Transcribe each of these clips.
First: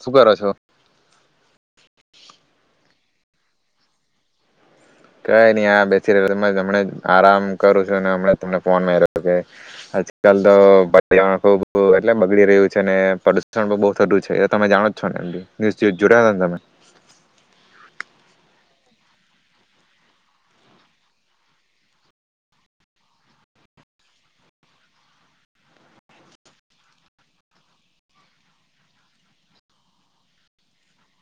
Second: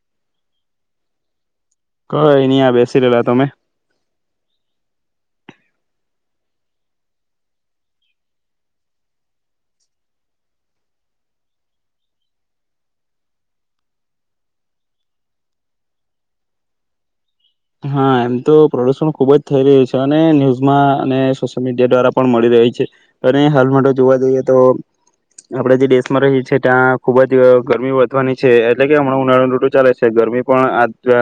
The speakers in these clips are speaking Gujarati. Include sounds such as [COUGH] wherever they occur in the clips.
શું કરો છો કઈ ની બેસી રાહેલા તમે કઈ નહી આ બેસી રહેલો અમને અમને આરામ કરું છું ને અમના તમને ફોન માર્યો આજકાલ તો વાતાવરણ ખુબ એટલે બગડી રહ્યું છે ને પ્રદુષણ પણ બહું થતું છે તમે જાણો જ છો ને એમ ન્યુઝ જોયલા ને તમે હા એમ તો પ્રદુષણ ખુબ જ થઈ રહ્યું છે અને ન્યૂઝમાં અને સોશિયલ મીડિયા દ્વારા પણ મળી રહી છે અને હાલ માટે જોવા જઈએ તો આપણે જે દેશમાં રહી ત્યાં ખૂબ જ ગરમી વધવાની છે એટલે કે હમણાં ઉનાળો ઋતુ ચાલ છે ગરમી પણ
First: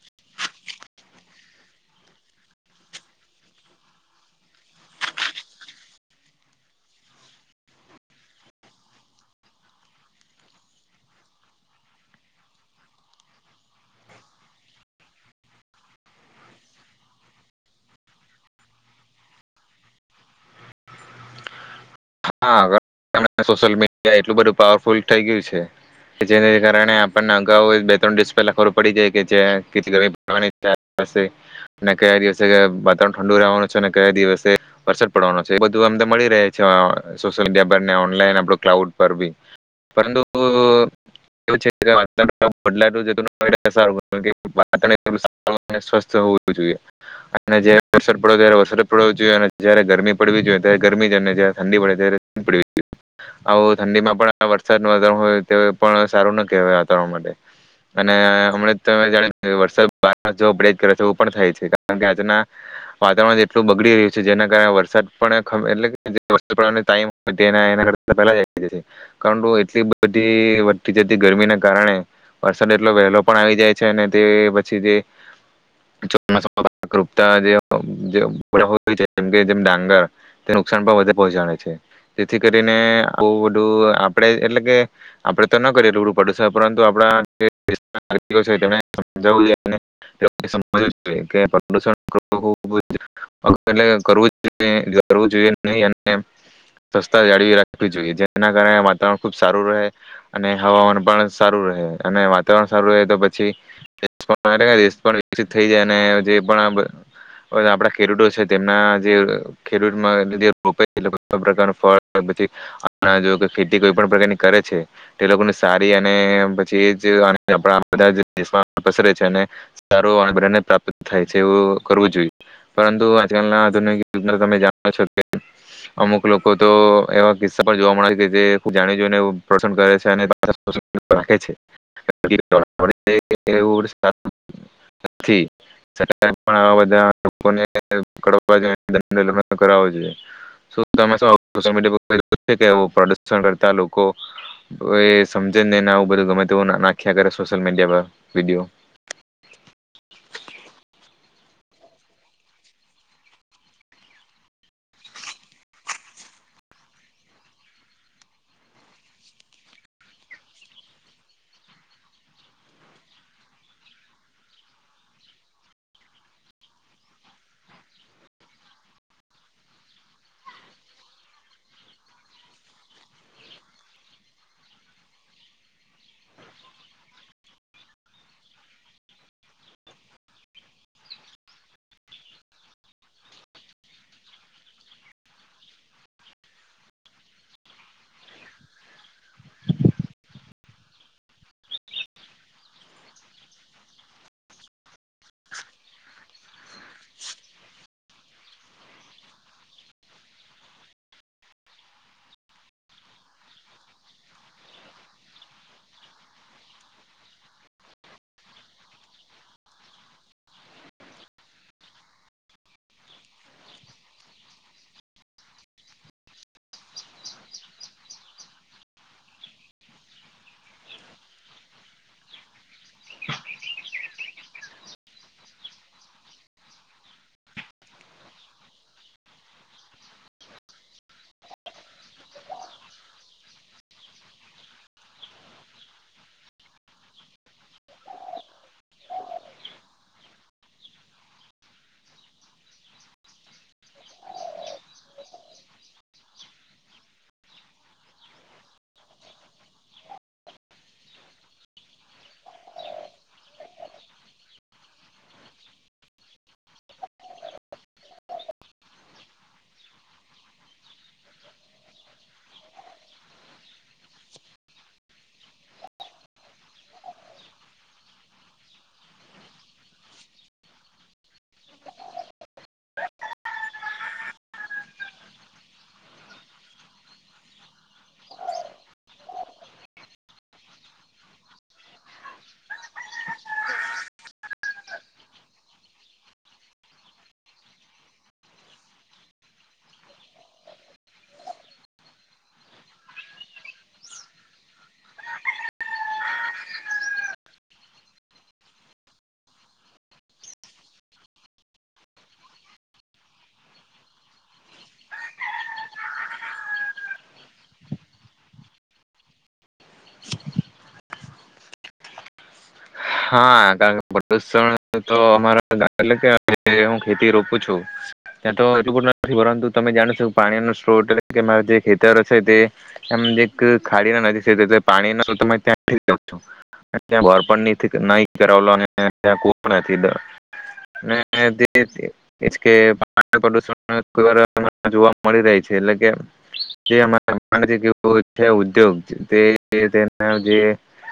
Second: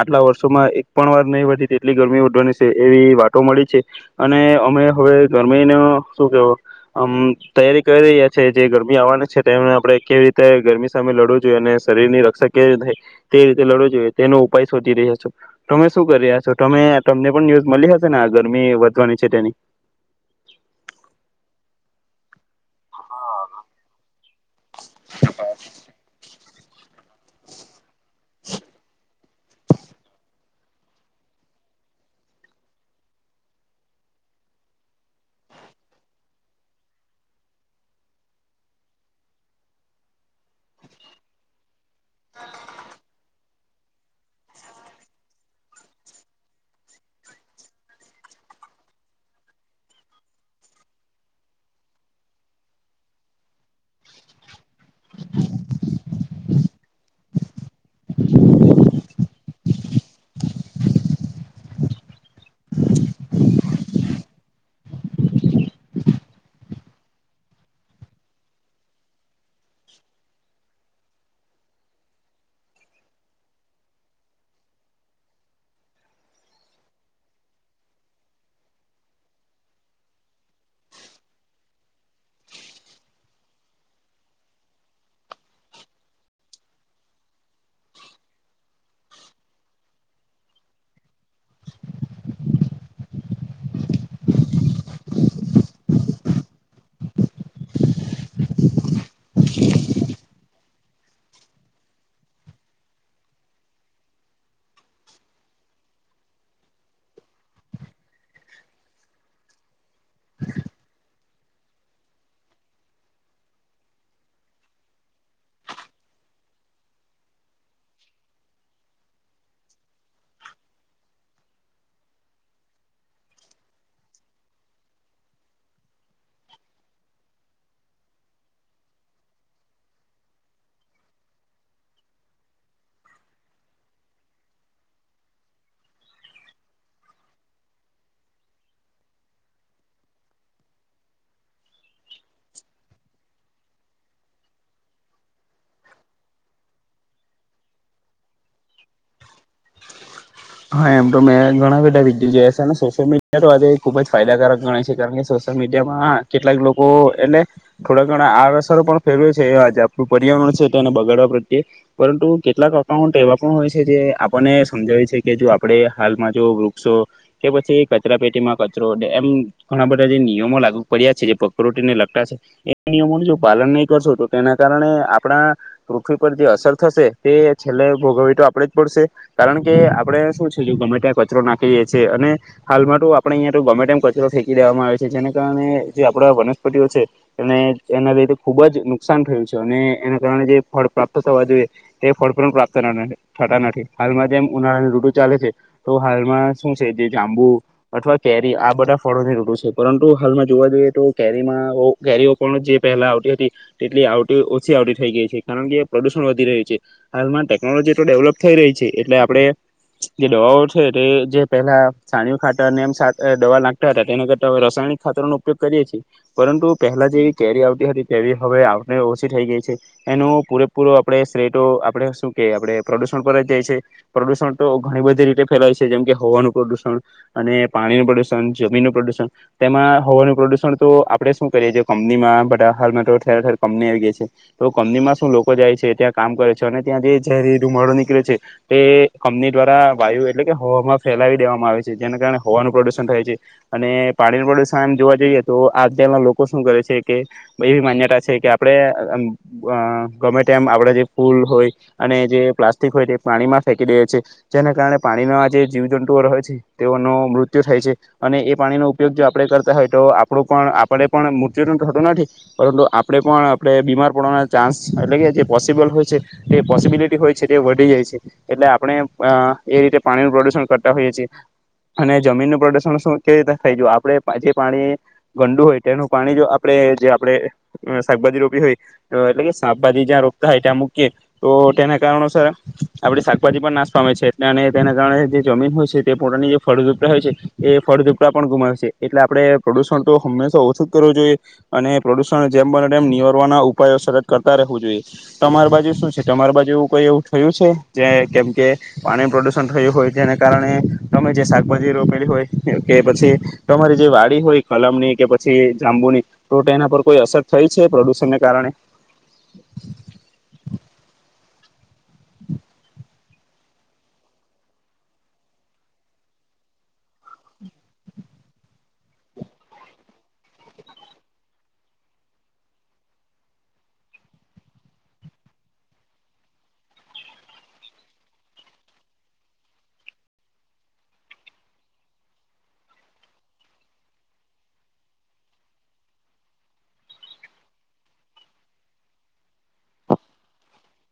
આટલા વર્ષોમાં એક પણ વાર નહીં વધી તેટલી ગરમી વધવાની છે એવી વાતો મળી છે અને અમે હવે ગરમીનો શું કેવો અમ તૈયારી કરી રહ્યા છે જે ગરમી આવવાની છે તેમને આપણે કેવી રીતે ગરમી સામે લડવું જોઈએ અને શરીરની રક્ષા કેવી રીતે થાય તે રીતે લડવું જોઈએ તેનો ઉપાય શોધી રહ્યા છે તમે શું કરી્યા છો તમે તમને પણ ન્યુઝ મળ્યા હશે ને આ ગરમી વધવાની છે તેની હા સોશિયલ મીડિયા એટલું બધું પાવરફુલ થઈ ગયું છે કે જેને લીધે તને આપણને અગાઉ [UNINTELLIGIBLE] ખબર પડી જાય કે [UNINTELLIGIBLE] કયા દિવસે વાતાવરણ ઠંડુ રહેવાનું છે ને કયા દિવસે વરસાદ પડવાનો છે એ બધું અમ મળી રહે છે સોશિયલ મીડિયા પર અને ઓનલાઇન આપડા ક્લાઉડ પર બી પરંતુ [UNINTELLIGIBLE] બદલતુ જતું [INAUDIBLE] વાતવરણ સ્વસ્થ હોવું જોઈએ, અને જ્યારે વરસાદ પડે ત્યારે વરસાદ જ પડવો જોઈએ, અને જયારે ગરમી પડવી જોઈએ ત્યારે ગરમી જ અને જયારે ઠંડી પડે ત્યારે ઠંડી પડવી આવું ઠંડીમાં પણ વરસાદ ન હોય તો તે પણ સારું ન કહેવાય વાતાવરણ માટે. અને હમણાં તો જાણે કે વરસાદ પાછો બ્રેક કરે છે એવુ પણ થાય છે કારણ કે આજના વાતાવરણ જ એટલું બગડી રહ્યું છે જેના કારણે વરસાદ પણ એટલે પા ખરાબ એટલે કે જે વરસાદ પડવાનો ટાઈમ તેના એનાકરતા પેલા જ આઈ જાય છે. પણ બહુ એટલી બધી વધતી જતી ગરમીના કારણે વરસાદ એટલો વહેલો પણ આવી જાય છે અને તે પછી જે ચોમાસમા પાક ઊગતા [UNINTELLIGIBLE] જેમ કે જેમ ડાંગર તે નુકસાન પણ વધુ પહોંચાડે છે. જેથી કરીને આવુ બઢૂં આપણે એટલે કે, આપડે તો ન કરીએ થોડું પ્રદુસણ પરંતુ આપઈ [UNINTELLIGIBLE] કરવું જોઈએ નહીં સ્વસ્તા જાળવી રાખવી જોઈએ, જેના કારણે વાતાવરણ ખુબ સારું રહે અને હવામાન પણ સારું રહે. અને વાતાવરણ સારું રહે તો પછી [UNINTELLIGIBLE] દેશ પણ વિકસિત થઈ જાય અને જે પણ આપણા ખેડૂટો છે તેમના જે ખેડૂટ્ [UNINTELLIGIBLE] રો પ્રકાર પણ જો પછી, જો ખેતી કોઈ પણ પ્રકારની કરે છે, તે લોકોને સારી અને પછી જ [UNINTELLIGIBLE] બધા દેશ પસરે છે અને સારું અન્ન બધાને પ્રાપ્ત થાય છે એવું કરવું જોઈએ. પરંતુ આજકાલના આધુનિક યુગને તો તમે જાણો છો કે અમુક લોકો કો તો એવા કિસ્સા પણ જોવા મળે છે કે જે જાણી જોઈ એવું પસંદ કરે છે અને [UNINTELLIGIBLE] રહે છે [UNINTELLIGIBLE] થી [UNINTELLIGIBLE] સુ તમે સુ સોશિયલ મીડિયા પર એ આવું પડુંસન કરતા લોકો, હવે એ સમજે નહીં ને આવું બધું ગમે તેવું ના, નાખ્યા કરે સોશિયલ મીડિયા પર વિડીયો. હા એમ ટો મેં ઘણા બધા વિડિયો જોયા છેને સોશિયલ મીડિયા તો આજે ખુબ જ ફાયદાકારક ગણાય છે, કારણ કે સોશિયલ મીડિયામાં કેટલાક લોકો એટલે, થોડા ઘણા આડ અસર પણ ફેરવે છે, એ હાચા, પણ પર્યાવરણ છે તેને બગાડવા પ્રત્યે. પરંતુ કેટલાક અકાઉન્ટ એવા પણ હોય છે જે આપણને સમજાવે છે કે જો આપણે હાલમા જો વૃક્ષો, કે પછી કચરા પેટીમાં કચરો, એમ ઘણા બધા જે નિયમો લાગુ પડ્યા છે જે પકરોટીને લગતા છે એ નિયમોનું જો પાલન નહીં કરશો, તો તેના કારણે આપણા પૃથ્વી પર જે અસર થશે, તે છેલ્લે ભોગવવી તો આપણે જ પડશે કારણ કે આપણે શ છે ગમે ત્યાં કચરો નાખીએ છીએ અને હાલમાં તો આપણે અહીંયા તો ગમે તેમમ કચરો ફેંકી દેવામાં આવે છે જેના કારણે જે આપડા વનસ્પતિઓ છે એને એના લીધે ખુબ જ નુકસાન થયું છે અને એના કારણે જે ફળ પ્રાપ્ત થવા જોઈએ તે ફળ પણ પ્રાપ્ત થતા નથી હાલમાં જેમ ઉનાળાની ચાલે છે તો હાલમાં શું છે જે જાંબુ અથવા કેરી આ બધા ફળોની ઋટુ છે પરંતુ હાલમાં જોવા જઈએ તો કેરીમાં રોગ, કેરીઓ પણ જે પહેલા આવતી હતી તેટલી આવટી, ઓછી આવટી થઈ ગઈ છે કારણ કે પડુસણ વધી રહ્યું છે. હાલમાં ટેકનોલોજી તો ડેવલપ થઈ રહી છે એટલે આપણે જે દવાઓ છે તે જે પહેલા છાણીયું ખાતરને એમ સા ડવા નાખતા હતા, તેના કરતા હવે રસાયણિક ખાતરનો ઉપયોગ કરીએ છીએ, પરંતુ પહેલા જેવી કેરી આવતી હતી તેવી હવે આવને ઓછી થઈ ગઈ છે. એનો પૂરેપૂરો આપણે શ્રેય ટો, આપણે સુ કે, આપણે પ્રદુષણ પર જ જાય છે. પ્રદુષણ તો ઘણી બધી રીતે ફેલાય છે જેમ કે હવાનું પ્રડૂસન અને પાણીનું પ્રડૂસન, જમીનનું પ્રડૂસન. તેમાં હવાનું પ્રડૂસન તો આપણેે શું કરીએ, જે કંપનીમાં, બધા હાલ તો ઠેર ઠેર કંપની આવી ગઈ છે. તો કંપનીમાં શું લોકો જાય છે ત્યાં કામ કરે છ, અને ત્યાં જે ઝેરી રુમાડો નીકળે છે તે કંપની દ્વારા વાયુ એટલે કે હવામાં ફેલાવી દેવામાં આવે છે. જેના કારણે હવાનું પ્રડૂસન થાય છે. અને પાણીનું પ્રડૂસન આમ જોવા જઈએ ને તો, આજકાલના લોકો શું કરે છે કે, એવી માન્યતા છે કે આપણે અ ગમે તેમ આપણા જે ફૂલ હોય, અને જે પ્લાસ્ટિક હોય, તે પાણીમાં ફેંકી દઈએ જેના કારણે પાણીનો આ જે જીવજંતુઓ રહે છે, તેઓનો મૃત્યુ થાય છે. અને એ પાણીનો ઉપયોગ જો આપણે કરતા હોય તો આપણું પણ, આપણે પણ મુત્યુ તું થતું નથી પરંતુ આપણે પણ આપણે બીમાર પડવાના ચાન્સ, એટલે કે જે પોસિબલ હોય છે તે પોસિબિલિટી હોય છે તે વધી જાય છે એટલે આ પણ એ રીતે પાણીનું પ્રડૂસન કરતા હોઈએ છીએ અને જમીનનું પ્રડૂસનનું સુ? કેવી રીતે થઈ? જો આપણે જે પાણી ગંડું હોય, તેનું પાણી જો આપણે, જે આપણે સાકભાજી રોપી હોય, એટલે કે સાકભાજી જ્યાં રોપતા હોય ત્યાં મૂકીએ તો તેના કારણોસર આપણે સાક ભાજી પણ નાશ પામે છે એટલે અને તેના કારણે જે જમીન હોય છે તે પોટાની જે ફળદુપતા હોય છે એ ફળદુપતા પણ ગુમાવે સે એટલે આપણે પ્રડૂસન તો હંમેશા ઓછું જ કરવું જોઈએ અને પ્રડૂસન જેમ બને તેમ નિવારવાના ઉપાયો સતત કરતા રહેવું જોઈએ. તમારી બાજુ શું છે? તમારી બાજુ કઈ એવું થયું છે? જે કેમ કે પાણી પ્રડૂસન થયું હોય જેને કારણે તમે જે સાકભાજી રોપેલી હોય કે પછી તમારી જે વાડી હોય કલમ ની કે પછી જાંબુની તો ટેના પર કોઈ અસર થઈ છે પ્રડૂસનને કારણે? હા, કારણ પડુસણ તો અમારા ગા, એટલે કે હું ખેતી રોપું છું, ત્યાં તો, એટલુબધુ નથી. પરંતુ તમે જાણો છો પાણીનો સ્ત્રોત કે જે ખેતરો છે, તે એમ એક ખાડી નદી છે, પાણી તમે ત્યા [UNINTELLIGIBLE] છો ત્યા બોર પણ ની નહીં કરવલો ને તાં કુવો પણ નથી જોવા ને [INAUDIBLE] જે એજ કે પાણી નું પડુસણ કોઈવાર જોવા મળી રહે છે એટલે કે [UNINTELLIGIBLE] ઉદ્યોગ [UNINTELLIGIBLE] તે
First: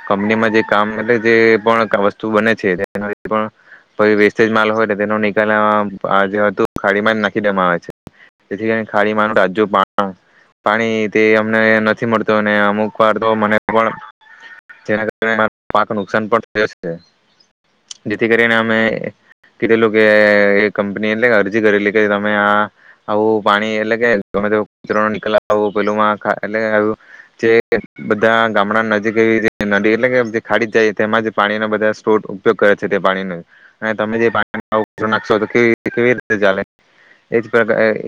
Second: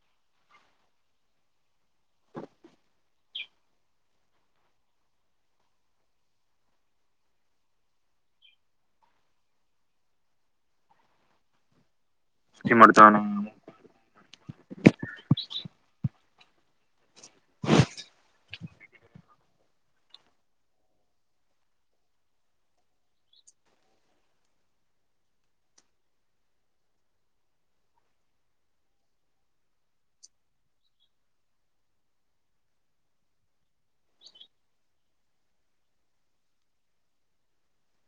કંપનીમાં જે કામ મળે તે વસ્તુ બને છે, જેના [UNINTELLIGIBLE] પણ વેસ્ટેજ માલ હોયને તેનો નિકાલ આ જે હતું, ખાડીમાં જ નાખી દેવામાં આવે છે. જેથીને ખાડીમાંનું તાજુ પાણીથી તે અમને નથી મળતું ને નથી અમુક મળતા વાર તો મને પણ જેના કારણે, [UNINTELLIGIBLE] પાકનું નુકસાન પણ જેથી કરીને અમે કીધેલું કે એ કંપની, એટલે અરજી કરેલી કે તમે આ આવું પાણી એટલે કે ગમે તેવા કચરા નો નિકાલ લાવો, પેલુ માં ખારું છે એટલેજે બધા ગામડા નજીક એવી નદી એટલે કે જે ખાડી જ જાય તેમાં જ પાણીના બધા સ્ટ્રોત ઉપયોગ કરે છે તે પાણીનો ના તમે જે પાણી ના ઉ નાખશો તો કેવી રીતે, કેવી રીતે ચાલે? એજ પ્ર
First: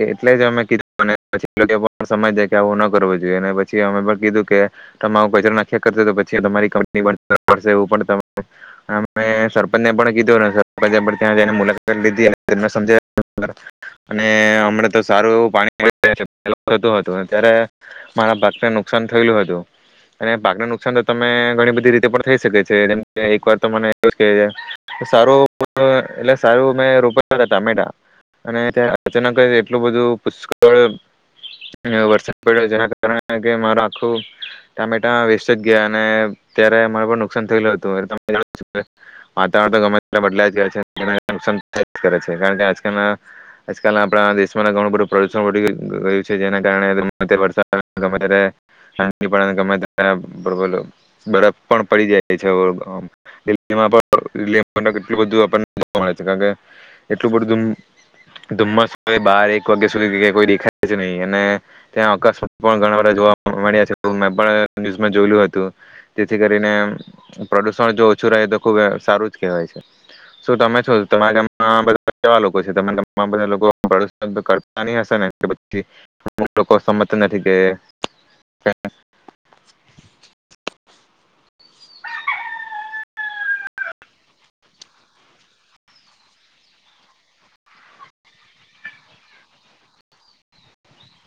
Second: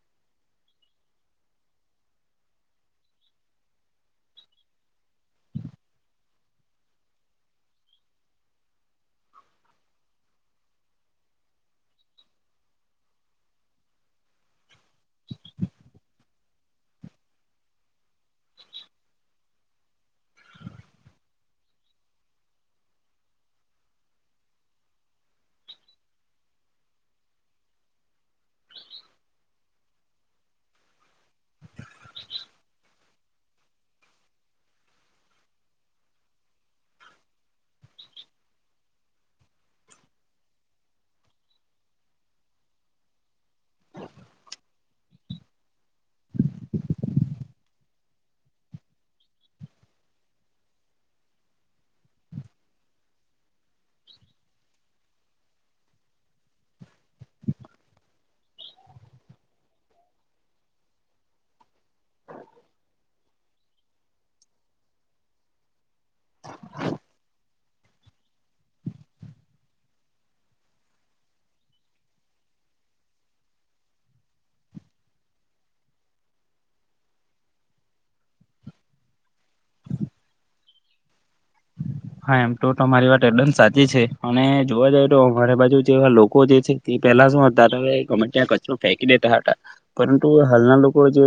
એટલે જ અમે કીધું પછી સમજ દે કે આવું ન કરવું જોઈએ અને પછી અમે પણ કીધું કે તમ આવું કચરો નાખ્યા કરશે તો પછી તમારી કંપની પણ પડશે એ પણ અ મેં સરપંને પણ કીધું, સરપંચે પણ ત્યાં જઈને મુલાકાત લીધી અને એમ ના સમજે [UNINTELLIGIBLE] અને હમડા તો સારું પાણી મળે [UNINTELLIGIBLE] થતું હતું ત્યારે મારા પાકને નુકસાન થયેલું હતું અને પાકને નુકસાન તો તમે ઘણી બધી રીતે પણ થઈ શકે છે અને એક વાર તો મને કીધું કે સારું [UNINTELLIGIBLE] એટલે સારું મેં રોપ હતા ટામેટા અને ત્યા અચાનક જ એક એટલું બધું પુષ્કળ અને વરસાદ પડ્યો જરાક કારણ કે માર આખું ટામેટા વેસ્ટ જ ગયા અને ત્યારે મારે પણ નુકસાન થયેલું હતું [UNINTELLIGIBLE] તમે જાણો જ છો કે વાતાવરણ તો ગમે ત્યારે બદલાઈ જ કરે છે અને [UNINTELLIGIBLE] નુકસાન થાય જ કરે છે. કારણ કે આજકાલના, આજકાલના આપણા દેશ ઘણું બધું પ્રડુસન વઢી ગયું છે જેના કારણે ગમે ત્યારે વરસાદ, ગમે ત્યારે ઠંડી, ગમે ત્યારે બબ બરફ પણ પડી જાય છે. બરોબર, હમ, દિલ્લીમાં પણ [UNINTELLIGIBLE] કેટલું બધું આપણને જોવા મળે છે કાંકે, એટલું બધું ધૂમ, ધુમ્મસ કે બાર એક વાગ્યા સુધી, [UNINTELLIGIBLE] કોઈ દેખાય જ નહી અને ત્યા અકસ્માત ઘણા બધા જોવા મળે છે, [UNINTELLIGIBLE] જો મે પણ ન્યૂઝ માં જોયેલું હતું જોથી કરીને પ્રદુષણ જો ઓછું રહે તો ખુબ સારું જ કહેવાય છે. શું તમે છો તમારા ગામમાં કેવા લોકો છે તમારા ગામમાં બધા લોકો પ્રદુષણ કરતા ન હશે ને કે પી અમુક લોકો સમજ નથી કે? [INAUDIBLE] હા એમ ટો ટમારી વાટ એક્ડમ સાચી છે અને જોવા જઈએ તો, અમારી બાજુ જેવા લોકો જે છે તે પેલા શું હતા ગમે ત્યાં કચરો ફેંકી દેટા હટા પરંટુ હાલના લોકો જે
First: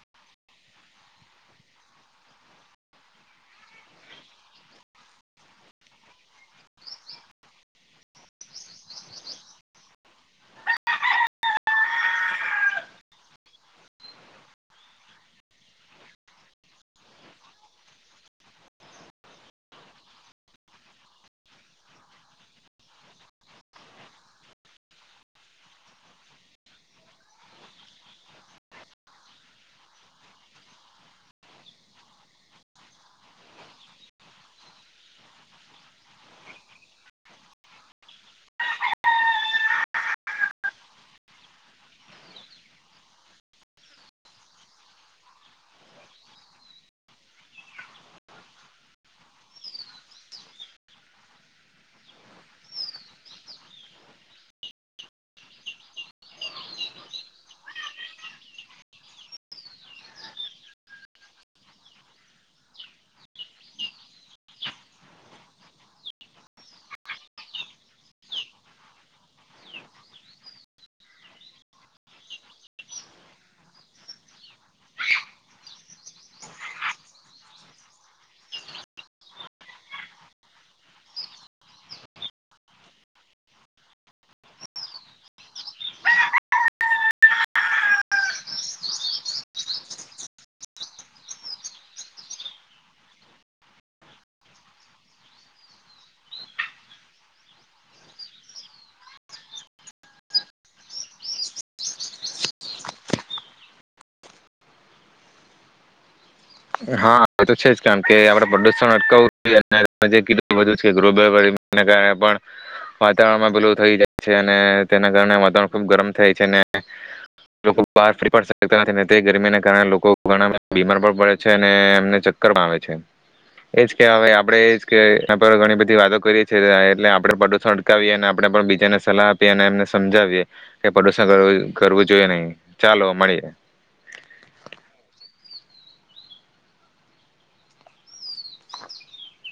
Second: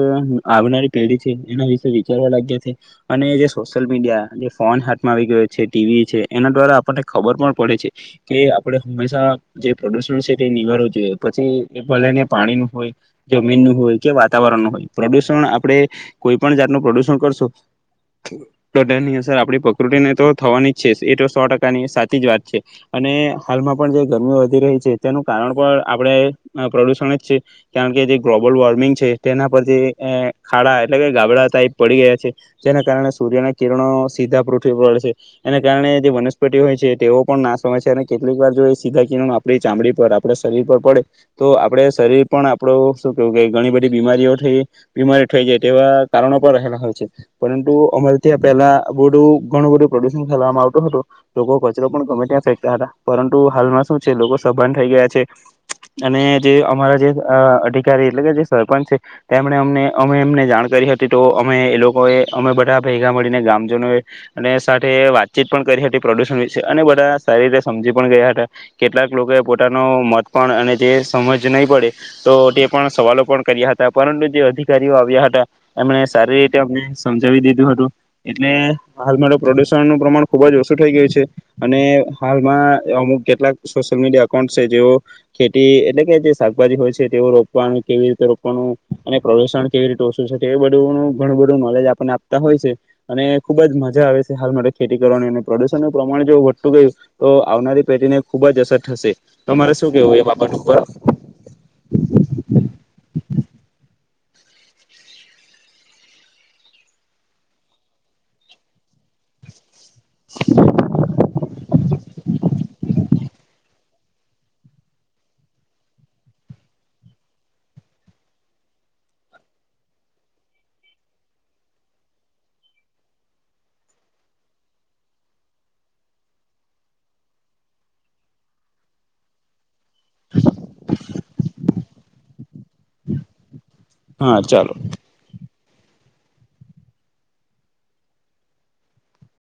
આવનારી પેઢી છે એના વિશે વિચારવા લાગ્યા છે. અને જે સોસયલ મીડિયા, જે ફોન હાથમાં આવી ગયો છે છે ટીવી છે, એના દ્વારા આપણને ખબર પણ પડે છે, કે આપણે હંમેસા જે પ્રડુસણ છે તે નિવારવું જોઈએ, પછી એ ભલે ને પાણીનું હોય, જમીનનું હોય, કે વાતાવરણનું હોય. પ્રડુસણ, આપણે કોઈ પણ જાતનું પ્રડુસણ કરસુ તો તેની અસર આપણી પ્રકૃટીને તો થવાની જ છે એ તો સો ટકાની સાચી જ વાત છે અને હાલમાં પણ જે ગરમીઓ વધી રહી છે તેનું કારણ પણ આપણે પ્રડુસણ જ છે કારણ કે જે ગ્લોબલ વોર્મિંગ છે તેના પર જે ખાડા એટલે કે ગાબડા ટાઈપ પડી ગયા છે જેના કારણે સૂર્યનાં કિરણો સીધા પૃથ્વી પડે છે. એને કારણે જે વનસ્પટી હોય છે, ટેઓ પણ નાસ પામે છે અને કેટલીક વાર જો એ સીધા કિરણ આપણી ચામડી પર, આપણા સરીર પર પડે તો આપડા સરીર પણ, આપડું શું કેવું, કે ઘણી બધી બીમારીઓ થ, બીમારી ઠઈ જાય તેવા કારણો પર રહેહેલા હોય છે પરંતુ અમારે ત્યાં પહેલા બધું ઘણું બધું પ્રડુસણ કરવામાં આવતું હતું, લોકો કચરો પણ ગમે ત્યાં ફેંકતા હતા. પરંતુ હાલમાં શું છે, લોકો સભાન થઈ ગયા છે, અને જે અમારા જે અ અધિકારી એટલે કે જે સરપંચ છે, તેમણે અમને, અમને એમને જાણ કરી હતી, તો અમે, એ લોકોએ, અમે બધા ભેગા મળીને, ગામજનોએ અને સાથે વાતચીત પણ કરી હતી પ્રડુસણ વિસે, અને બધા સારી રીતે સમજી પણ ગયા હતા. કેટલાક લોકોએ પોતાનો મત પણ, અને જે સમજ નહીં પડી, તો તે પણ સવાલો પણ કર્યા હતા. પરંતુ જે અધિકારીઓ આવ્યા હતા એમણે સારી રીતે અમને સમજાવી દીધું હતું. એટલે હાલમાં ટો પ્રડુસણનું પ્રમાણ ખુબ જ ઓછું ઠઈ ગયું છે. અને હાલમાં અમુક કેટલાક સોશિયલ મીડિયા એકાઉન્ટસ છે જેઓ ખેટી એટલે કે જે સાકભાજી હોય છે તેઓ રોપવાનું, કેવી રીતે રોપવાનું, અને પ્રડુસણ કેવી રીતે ઓછું છે, તેવુ બધુંનું ઘણું બધું નોલેજ આપણને આપતા હોય છે અને ખુબ જ મજા આવે છે. હાલ માટે ખેતી કરવાની અને પ્રડુસણનું પ્રમાણે જો વધતું ગયું તો આવનારી પેઢી ને ખુબ જ અસર થસે, ટમારે શું કેવું એ બાબટ ઉપર? હા, એ તો છે જ. કારણ કે આપડે પ્રડુસણ અટકાવવું જ જોઇએ આજે [UNINTELLIGIBLE] કેટલુ બધું છે, ગ્લોબલ વોર્મિંગને કારણે પણ વાતાવરણમાં ભેલું થઈ જાય છે અને તેના કારણે વાતાવરણ ખુબ ગરમ થાય છે ને લોકો બહાર ફકતા નથી તે ગરમીને કારણે લોકો ઘણા બીમાર પણ પડે છે અને એમને ચક્કર માં આવે છે એજ કે હવે આપણેે એજ કે એ ઘણી બધી વાતો કરીએ છીએ એટલે આપણે પ્રદુષણ અટકાવીએ અને આપણે પણ બીજાને સલાહ આપીએ અને એમને સમજાવીએ કે પ્રદુષણ કરવું જોઈએ નહી ચાલો મળીએ હા ચાલો [INAUDIBLE]